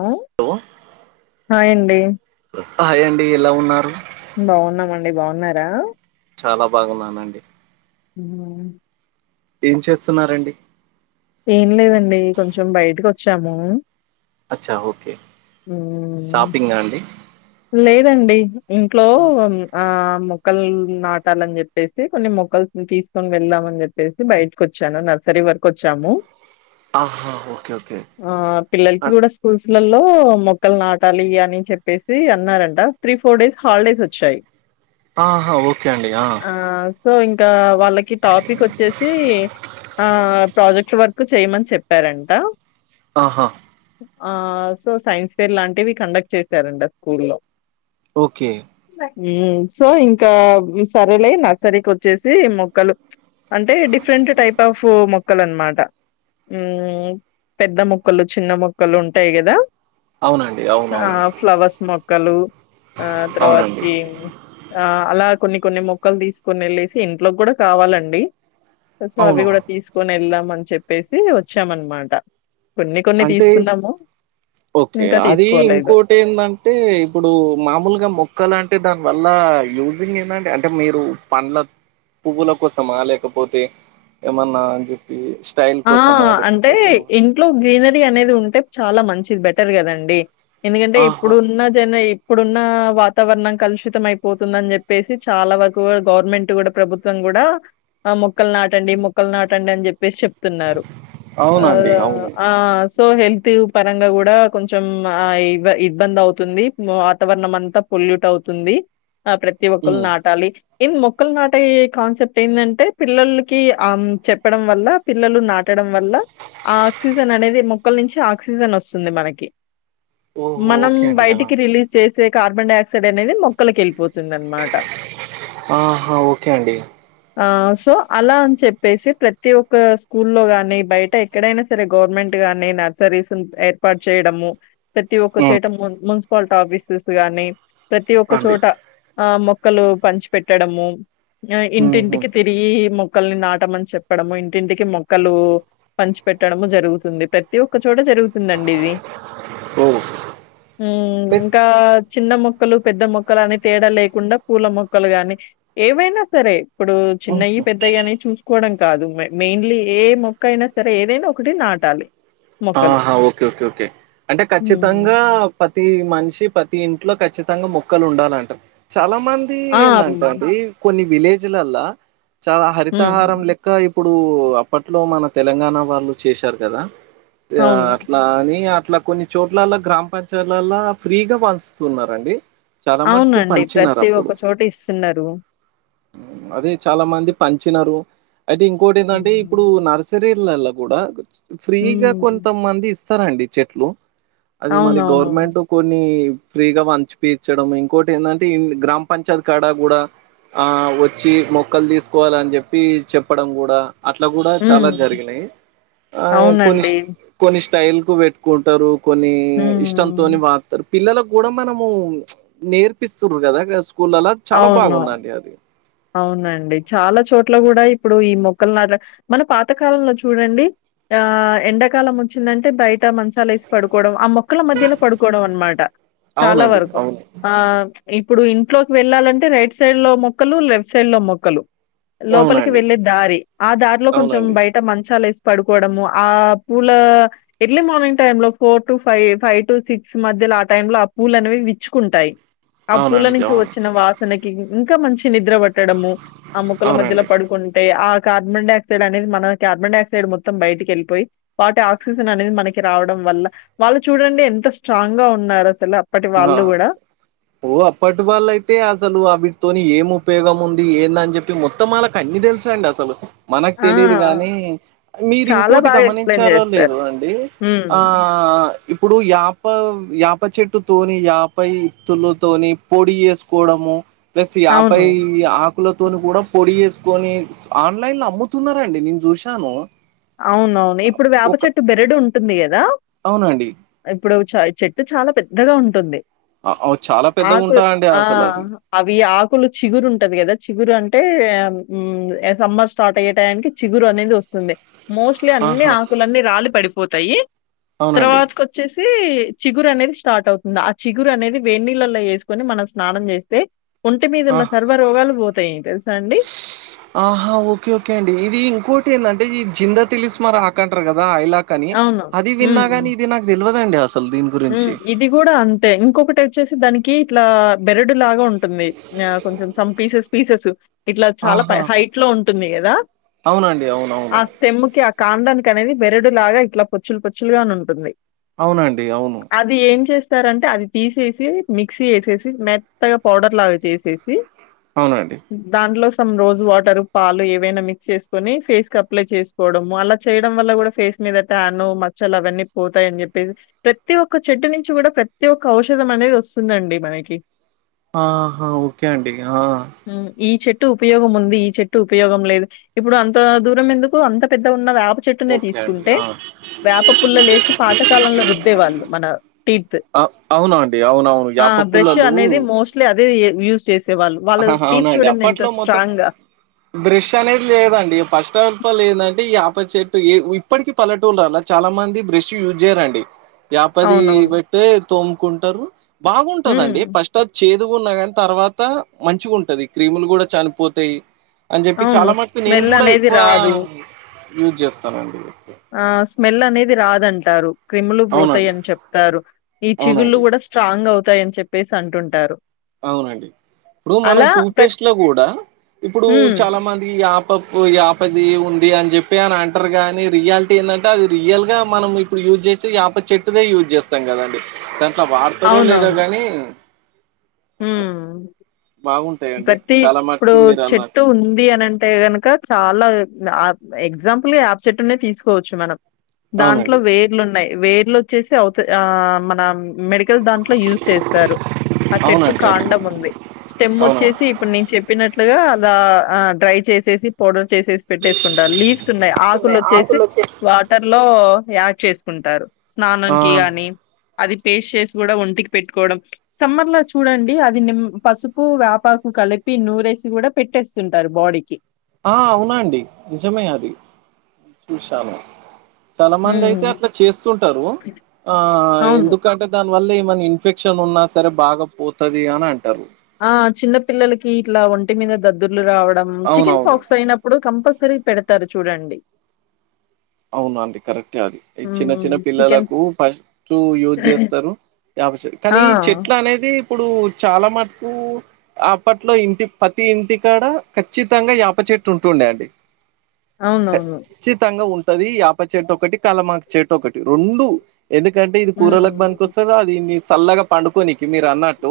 ఆ హలో హాయండి హాయ్ అండి ఎలా ఉన్నారు బాగున్నమండి బాగున్నారా చాలా బాగున్నానండి ఉమ్ ఏం చేస్తున్నారండి చెమ అచ్చా ఓకే ఉమ్ షాపింగ్ అండి లేదండి ఇంట్లో ఆ మొక్కలు నాటాలని చెప్పేసి కొన్ని మొక్కల్స్ తీసుకొని వెళ్దామని చెప్పేసి బయటకు వచ్చాను నక్ సరి వర్కొచము ఆహా ఓకే ఓకే ఆ పిల్లలకి అ- కూడా స్కూల్స్ లలో మొక్కలు నాటాలి అని చెప్పేస్ అన్నారంట త్రీ ఫోర్ డేస్ హాలిడేస్ వచ్చాయి ఆహ ఓకే అండి ఆ సో ఇంకా వాళ్ళకి టాపిక్ ఓచ్చేసి ఆ ప్రాజెక్ట్ వర్క్ చేయమని చెప్పారంట ఆహ ఆ సో సైన్స్ ఫేర్ లాంటివి కండక్ట్ చేశారండి స్కూల్లో ఓకే ఉమ్ సో ఇంకా సరలే నర్సరీకోచ్చేసి మొక్కలు అంటే డిఫరెంట్ టైప్ ఆఫ్ మొక్కలు అనమాట మ్మ్ పెద్ద మొక్కలు చిన్న మొక్కలు ఉంటాయి కదా అవునండి అవునవును మొక్కలు ఆ అవునండి తర్వాతకి ఆ అలా కొన్ని కొన్ని మొక్కలు తీసుకుని ఎళ్ళెసి ఇంట్లోకి కూడా కావాలండి సో అవి అవును కూడా తీసుకొని వెళ్దాం అని చెప్పేసి వచ్చామనమాట కొన్ని కొన్ని అంటే తీసుకున్నాము. ఓకే ఇంకా అది తీసుకోలేదు. ఇంకోటి ఏందంటే ఇప్పుడు మామూలుగా మొక్కలు అంటే దాని వల్ల యూజింగ్ ఏందంటే అంటే మీరు పండ్ల పువ్వుల కోసమా లేకపోతే ఏమన్నా అని చెప్పి స్టైల్ ఆ కోసమా లేకపోతే అంటే ఏమన్నా? ఇంట్లో గీదర్ అనేది ఉంటే చాలా మంచిది బెటర్ కదండి ఎందుకంటే ఆహా ఇప్పుడు ఉన్న జన ఇప్పుడున్న వాతావరణం కలుషితం అయిపోతుందని చెప్పేసి చాలా వరకు కూడా గవర్నమెంట్ కూడా ప్రభుత్వం కూ కూడా ఆ మొక్కలు నాటండి మొక్కలు నాటండి అని చెప్పేసి చెప్ చెప్తున్నారు అవునండి అవును ఆస్ సో హెల్త్ పరంగా కూడా ఆ కొంచెం ఇబ్బంది అవుతుంది వాతావరణం అంతా పొల్యూట్ అవుతుంది ఆ ప్రతి ఒక్కలు ఉమ్ నాటాలి ఎంద్ మొక్కలు నాటే కాన్సెప్ట్ ఏందంటే పిల్లోల్లకి ఆ చెప్పడం వల్ల పిల్లలు నాటడం వల్ల ఆ ఆక్సిజన్ అనేది మొక్కల నుంచి ఆక్సిజన్ వస్తుంది మనకి ఓహో మనం ఓకే అండి అలా బయటికి రిలీజ్ చేసే కార్బన్ డై ఆక్సైడ్ అనేది మొక్కలకి వెళ్ళిపోతు ఆహా ఓకే అండి ఆ సో అలా అని చెప్పేసి ప్రతి ఒ స్కూల్లో గాని బయట ఎక్కడైనా సరే గవర్నమెంట్ గాని నర్సరీస్ ను ఏర్పాటు చేయడము ప్రతి ఉమ్ ఒక్కచోట ము మున్సిపాలిట ఆఫీసెస్ గాని ప్రతి ఒక్క అండి చోట ఆ మొ మొక్కలు పంచి పెట్టడము ఆ ఉహు ఇంటింటికి తిరిగి మొక్కల్ని నాటమని చెప్పడము ఇంటింటికి మొక్కలు పంచి పెట్టడము జరుగుతుంది ప్రతి ఒక్కరు కూడా జరుతుంది అండి ఇది ఓ మ్మ్ పె ఇంకా చిన్న మొక్క మొక్కలు పెద్ద మొక్కలు అని తేడా లేకుండా పూల మొక్కలు గాని ఏవైనా సరే అప్పుడు చిన్నయి ఉహు పెద్దయి అనే చూసుకోవడం కాదు మే మెయిన్లీ ఏ మొక్క అయినా సరే ఏదైనా ఒకటి నాటాలి మొక్కలు. ఆహా ఓకే ఓకే ఓకే అంటే హ్మ్. ఖచ్చితంగా పతి మనిషి పతి ఇంటి ఇంట్లో కచ్చితంగా మొక్కలు ఉండాలంట చాలా మంది ఆ! ఏందంట హ్మ్. అండి కొన్ని విలేజ్ లల్లా చాలా హరితహారం హ్మ్. లెక్క అప్పుడు అప్పట్లో మన తెలంగాణ వాళ్ళు చేశారు కదా ఆ అవును. అట్లా అని అట్లా కొన్ని చోట్లల్ల గ్రామ పంచాయతీలల్లో ఆ ఫ్రీగా పంచుతున్నరండి చాలమాటకు అవునండి. పంచినారు ప్రతి అప్పుడు ఒక్క చోట ఇస్తున్నారు. అది చాలా మంది పంచినారు అయితే ఇంకొటి ఇందంటే ఇప్పుడు హ్మ్. నర్సరీలల్లో కూడా ఫ్రీగా హ్మ్. కొంతమంది స్ ఇస్తారండి చెట్లు అది మరి అవునవును. గవర్నమెంట్ కొన్ని ఫ్రీగా పంచి పించడం ఇంకోటి ఏందంటే ఇ గ్రామ పంచాయతీ కాడ కూడా ఆ వచ్చి మొక్కలు తీసుకోవాల అని చెప్పి చెప్పడం కూడా అట్లా కూడా చాలా హ్మ్. జరిగినాయి ఆ కొన్ని అవునండి. కొన్ని స్టైల్ కు పెట్టుకుంటారు కొన్ని ఇష్టంతోని హ్మ్. వాడతారు పిల్లలకు కూడా మనము నేర్పిస్తుర్రు కదా స్కూల్ల్ లలా చాలా అవును. బాగుందండి అది అవునండి చాలా చోట్ల కూడా ఇప్పుడు ఈ మొక్కలు నాట మన పాతకాలంలో చూడండి ఆ ఎండాకాలం వచ్చిందంటే బయట ట మంచాలేసి పడుకోవడం ఆ మొక్కల మధ్యలో పడుకోవడం అన్మాటా. చాలా అవునండి వరకు అవును ఆ ప్చ్ ఇప్పుడూ ఇంట్లోకి వెళ్ళాలంటే రైట్ సైడ్ లో మొక్కలు లెఫ్ట్ సైడ్ లో మొక్కలు. లోపలికి అవునండి వెళ్ళే దారి ఆ దారిలో కొంచెం అవునండి బయట మంచాల్ ఏస్ పడుకోవడము ఆ పూలా ఎర్లీ మార్నింగ్ టైమ్ లో four two five five two six మధ్య లో ఆ టైం లో ఆ పూల అనేవి విచ్చుకుంటాయి ఆ పూల అవునండి నుంచి అవును వచ్చిన వాసనకి ఇంకా మంచి. నిద్ర పట్టడమూ ఆ మొక్కల మధ్యలో అవునండి పడుకుంటే ఆ కార్బన్ డై ఆక్సైడ్ అనేది మన కార్బన్ డై ఆక్సైడ్ మొత్తం బయటికి ఎళ్ళిపోయి వాటి ఆక్సిజన్ అనేది మనకి రావడం. వల్ల వాళ్ళు చూడండి ఎంత స్ట్రాంగ్ గా ఉన్నారు అసలా ఆ ఓ అప్పటి వాళ్ళ అయితే అసలు అవిట్తోని ఏమొ ఉపయోగం ఉంది ఏందని చెప్పి మొత్తం వాళ్ళకు అన్నీ తెలుసండి అసలు. మనక్ ఆ! తెలీదు గానీ మీరు చాలా ఇంకోటి బాగా ఎక్స్‌ప్లెయిన్ గమనించారో జేస్తారు. లేదో అండీ హ్మ్. ఆ ఇప్పుడు యాపా యాప చెట్టు తోనీ యాపై ఇత్తులతోనీ పొడి చేసుకోవడమూ ప్లస్ యాపై అవును. ఆక్ కులతోనీ గూడా పొడి చేసుకొనీ ఆన్లైన్ లో అమ్ముతున్నరండి నేను చూశాను. అవునవును ఇప్పుడు వేప ఒక చెట్టు బెరడు ఉంటుంది గదా అవునండి ఇప్పుడు చ చెట్టు చాలా పెద్దగా ఉంటుంది. ఆఒ ఒచ్చు ఆకులు ఆ అవి ఆకులు చిగురు ఉంటది కదా చిగురు అంటే ఊ సమ్మర్ స్టార్ట్ అయ్యే టైయమ్కీ చిగురు అనేది వస్తుంది. మోస్ట్లీ అన్నీ ఆహా ఆకులన్నీ రాలి పడిపోతాయి అవునండి తర్వాతకొచ్చేశి శీ చిగురు అనేది స్టార్ట్ అవుతుంది ఆ చిగురు అనేది వేడి నీళ్ళలో వేసుకొని మనం స్నానం చేస్తే. ఒంటి మీద ఆ ఉన్న సర్వ రోగాలు పోతయి తెలుసా అండి. ఆహా ఓకే ఓకే అండి ఇదీ ఇంకోటి ఏందంటే ఇద్ జిందా తిలిసిమార్ ఆకంటారు గదా ఐలాక్ అనీ అవును. అది విన్నాగానీ ఇది నాకు తెల్వదండి అసల్ ఊ ఇది గూడా అంతే ఇంకొకటైత్ వచ్చేశీ దానికీ ఇట్లా బెరడు లాగా ఉంటుంది ఆ కొంచెం సమ్ పీసెస్ పీసెస్ ఇట్లా చాలా ఆహా హైట్ లో ఉంటుంది గదా అవునండి అవునవును ఆ స్టెమ్ముకి ఆ కాండానిక్ అనేది బెరడు లాగా ఇట్లా పొచ్చులు పొచ్చులుగాను ఉంటుంది. అవునండి అవును ఇస్తారంటే అది తీసేసి మిక్సీ ఏసేసి మెత్తగా పౌడర్ లాగా చేసేసి. అవునండి దాంట్లో సమ్ రోజ్ వాటరు పాలు ఏవైనా మిక్స్ చేసుకొనీ ఫేస్ కి అప్లై చేసుకోవడము అలా చేయడం వల్ల గూడా ఫేస్ మీద టాను మచ్చలు అవన్నీ పోతాయి అని చెప్పేసి. ప్రతీ ఒక్క చెట్టు నుంచి గూడా ప్రతి ఒక్క ఔషధం అనేది వస్తుందండి మనకి. ఆహా ఓకే అండి ఆ టు ఉపయోగం ఉంది ఈ చెట్టు ఉపయోగం లేదు ఇప్పుడు అంతా దూరం ఎందుకు అంత పెద్దగ్ ఉన్నద్ ఆప్ ప చెట్టునే ఓకే అండి తీసుకుంటే ఆ వేప పుల్ల లేసి పాత కాలంలో రుద్ద్ వాళ్ళు మనా టీత్ అ అవునండి అవునవును ఆ యాప బ్రష్ పుల్లలు అనేది మోస్ట్లీ అద్ దే యూస్ చేసి ఆ అవునా అండి అప్పట్లో మొత్తం. బ్రష్ అనేది లేదండి ఫస్ట్ ఆఫ్ ఆల్ ఏదంటే ఈ యాప్ ప చెట్టు ఇప్పటికీ పల్లటూర్ల లల్లా చాలా మంది బ్రష్ యూజ్ జేయరండి. వ్యాపదీ అవునవును. పెట్టే తోముకుంటరు హ్మ్. బాగుంటదండి ఫస్ట్ అద్ చేదు గున్నా గాని తర్వాతా మంచిగ ఉంటది క్రీములు గూడా చనిపోతయి. అని చెప్పి అవును. చాలా మట్టుకు నేను స్మెల్ కూడా అనేది ఎక్కువ రాదు. యూజ్ చేస్తానండి ఆ స్మెల్ అనేది రాదంటారు క్రిములు అవునండి పోతాయని చెప్తారు ఈ చిగుళ్ళు అవునండి కూడా స్ట్రాంగ్ అవుతాయని చెప్పేసి అంటుంటారు అవునండి ఇప్పుడు మనం అలా టూత్ ప్రత్ పేస్ట్ లో కూడా ఇప్పుడు హ్మ్. చాలా మందికి యాప పూ యా యాపాది ఉంది అని చెప్పి అని అంటారు కాగానీ రియాలిటీ ఏందంటే అది రియల్ గా మనం ఇప్పుడు యూజ్ చేసేది యాపది చెట్టుదే యూజ్ చేస్తాం కదండి దాంట్లో వాడతారు లేదో కానీ హ బాగుంటాయండి ప్రతి చాలా ఇప్పుడు మటుకు మీరు అన్నారు చెట్టు ఉంది అని అంటే గనుక చాలా ఎగ్జాంపుల్ యాప్ చెట్నే తీసుకోవచ్చు మనం దాంట్లో అవునండి వేర్లు ఉన్నాయి వేర్లు వచ్చేసి అవుత ఆ మన మెడికల్ దాంట్లో యూజ్ చేస్తారు చెట్టు అవునంటండి కాండము ఉంది స్టెమ్ అవునండి వచ్చేసి ఇప్పుడు నేను చెప్పినట్లు అలా ఆ డ్రై చేసేసి పౌడర్ చేసేసి పెట్టేసుకుంటారు లీవ్స్ ఉన్నాయి ఆకులు వస్తున్నాయి వచ్చేసి వచ్చే వాటర్ లో యాడ్ చేసుకుంటారు స్నానం ఆ కి గానీ అది పేస్ట్ చేసి కూడా ఒంటికి పెట్టుకోవడం సమ్మర్ లో చూడండి అది నిమ్ పసుపు వేపకు కలిపి నూరేసి కూడా పెట్టేస్తుంటారు బాడీకి ఆ అవునండి నిజమే అది చూశాను చాలా మంది హ్మ్. అయితే అట్లా చేస్తుంటారు ఆ అవును ఎందుకంటే దాన్ని వల్ల ఏమనా ఇన్ఫెక్షన్ ఉన్నా సరే బాగా పోతది అని అంటారు ఆ చిన్న పిల్లలకి ఇట్లా ఒంటి మీద దద్దుర్లు రావడం చికెన్ అవునవును ఫాక్స్ అయినప్పుడు కంపల్సరీ పెడతారు చూడండి అవున అండి కరెక్టే అది ఈ చిన్న హ్మ్. చిన్న చికెన్ పిల్లలకు ఫస్ట్ యూజ్ చేస్తారు యప్ చే కానీ ఈ ఆ చెట్ల అనేది ఇప్పుడు చాలా మటుకు అప్పట్లో ఇంటి పతి ఇంటికాడ ఖచ్చితంగా యాప చెట్టు ఉంటుండే అండి అవునవును. ఖచ్చితంగా ఉంటది యాప చెట్టు ఒకటి కలమాక చెట్టు ఒకటి రెండు ఎందుకంటే ఇది కూరలకు బనికి హ్మ్. వస్తుంది అది చల్లగా పండుకొనికి మీరు అన్నట్టు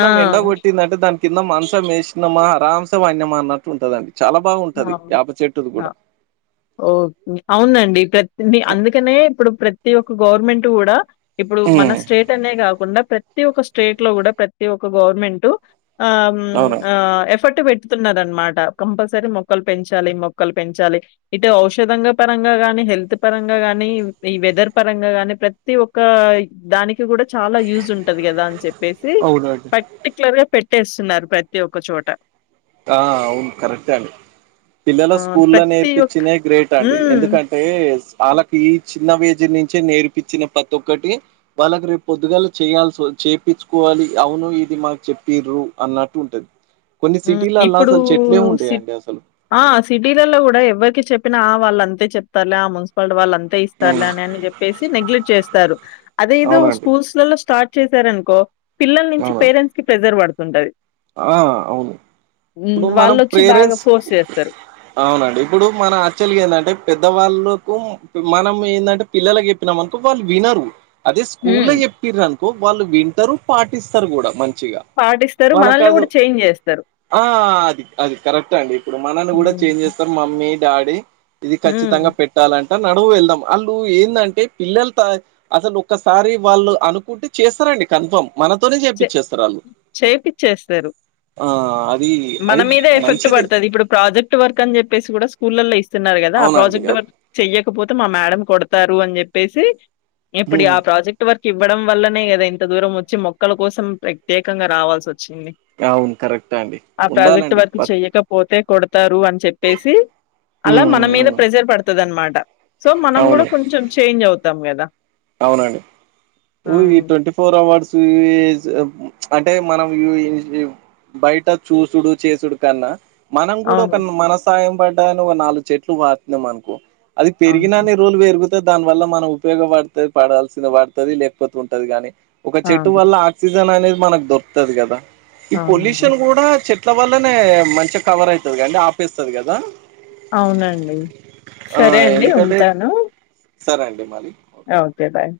ఆ! ఎండ కొట్టింది అంటే దానికి కింద మంచ మేసినమా అరాంస పండినమా అన్నట్టు ఉంటదండి చాలా బాగుంటది అవును. యాప చెట్టుది అ! కూడా ఓకే. అవునండి ప్రతి అందుకనే ఇప్పుడు ప్రతి ఒక్క గవర్నమెంట్ కూడా ఇప్పుడు మన ఉమ్ స్టేట్ అనే కాకుండా ప్రతి ఒక్క స్టేట్ లో కూడా ప్రతి ఒక్క గవర్నమెంట్ ఆ అవునండి ఆ ఎఫర్ట్ పెట్టుతున్న అనమాట కంపల్సరీ మొ క్కలు పెంచాలి మొక్కలు పెంచాలి ఇటు ఔషధ పరంగా గాని హెల్త్ పరంగా గానీ వెదర్ పరంగా గాని ప్రతి ఒక్క దానికి చాల యూస్ ఉంటంది కదా అని చెప్పేసి అవునండి పర్టిక్యులర్గా పెట్టేస్తున్నారు ప్రతి ఒక్క చోట ఆ అవును కరెక్ట్ అండి పిల్లల ఆహ్, స్కూల్లో ప్రతి ఒక్క నేర్పించినయే గ్రేట్ అండి హ్మ్. ఎందుకంటే వాళ్ళకి ఈ చిన్న ఏజ్ నుంచే నేర్పించిన ప్రతి ఒక్కటి వాళ్ళకి రేపు పొద్దుగాలు చేయాల్సి వ చేపించుకోవాలి అవును ఇది మాకు చెప్పిరు అన్నట్టు ఉంటది కొన్ని సిటీలల్లా ఇప్పుడు అసలు చెట్లే ఉండేయండి అసలు ఆ సిటీలలో కూడా ఎవ్వరికి చెప్ప చెప్పిన వాళ్ళ అంతే చెప్తారులే ఆ మున్సిపాలిటీ వాళ్ళంతే అంతే ఇస్తారులే ఉమ్, అని చెప్పేసి నెగ్లెట్ చేస్తారు అదేదో అవునండి స్కూల్స్ లలో స్టార్ట్ చేశారనుకో పిల్లల నుంచి అవునండి పేరెంట్స్ కి ప్రెజర్ పడుతుంటది ఆ అవును హ్మ్. ఇప్పుడు మనం వాళ్ళొచ్చి బాగా ప్రేరెంట్స్ ఫోర్స్ చేస్తారు. అవునండి ఇప్పుడు మన యాక్చువల్గా ఏంటంటే పెద్దవాళ్ళు మనం ఏంటంటే పిల్లలకి చెప్పినాం అనుకో వాళ్ళు వినరు అదే స్కూల్ హ్మ్. లో చెప్పిరనుకో కొ వాళ్ళు వింటారు పాటిస్తారు కూడా మంచి పాటిస్తారు వాళ్ళ మనల్ని కాదు గూడా చేంజ్ జేస్తారు. ఆ అది అది కరెక్ట్ అండి ఇప్పుడు మనల్ని కూడా హ్మ్. చేంజ్ చేస్తారు మమీ మీ డాడీ ఇది హ్మ్. ఖచ్చితంగా పెట్టాలంటే నడువు వెళ్దాం అళ్ళు ఏందంటే పిల్లలు త అసలు ఒక్కసారి వాళ్ళు అనుకుంటే చేస్తార రండి కన్ఫమ్ మనతోనే చెప్పచ్చేస్తారు వాళ్ళు సరు మన అది మీద ఎఫెక్ట్ మంచిది పడుతుంది ఇప్పుడు ప్రాజెక్ట్ వర్క్ అని చెప్పేసి కూడా సు స్కూలల్లో ఇస్తున్నారు కదా ఆ అవునండి ప్రాజెక్ట్ అది వర్క్ చెయకపోతే మా మేడం కొడతారు అని చెప్పేసి ఇప్పుడు హ్మ్. ఆ ప్రాజెక్ట్ వర్క్ ఇవ్వడం వల్లనే కదా ఇంత దూరం వచ్చి మొ క్కల కోసం ప్రత్యేకంగా రావాల్సి వచ్ చిన్ని అవును కరెక్టే అండి ఆ ప్రాజెక్ట్ ఉండాలండి వర్క్ ప చెయ్యకపోతే తరు అని చెప్పేసి అలా ఉమ్ మన మీద ఉమ్ ప్రెజర్ పడతుంది అనమాట సో మనం కూడా అవును కొంచెం చేంజ్ అవుతాం కదా అవునండి ఈ ట్వంటీ ఫోర్ అవార్డ్స్ వి ఇస్ అంటే మనం బయట చూసుడు చేసుడు కన్నా మనం కూడా ఒక అవును. మన సాయం పడ్డాని ఒక నాలుగు చెట్లు నాటినం అనుకో అది అవును. పెరిగినన్ని రోలు పెరుగుతే దాని వల్ల మనం ఉపయోగపడు పడాల్సిన పడుతది లేకపోతే ఉంటది కాగాని ఒక చెట్టు అవును. వల్ల ఆక్సిజన్ అనేది మనకు దొరుతది కదా ఈ అవునండి. పొల్యూషన్ కూడా చెట్ ట్ల వల్లనే మంచిగా కవర్ అవుతుంది కండి ఆపెస్తుంది కదా అవునండి ఆ సరే అండి ఎందుకంటే ఉంటాను సరే అండి మరి అ ఓకే బాయ్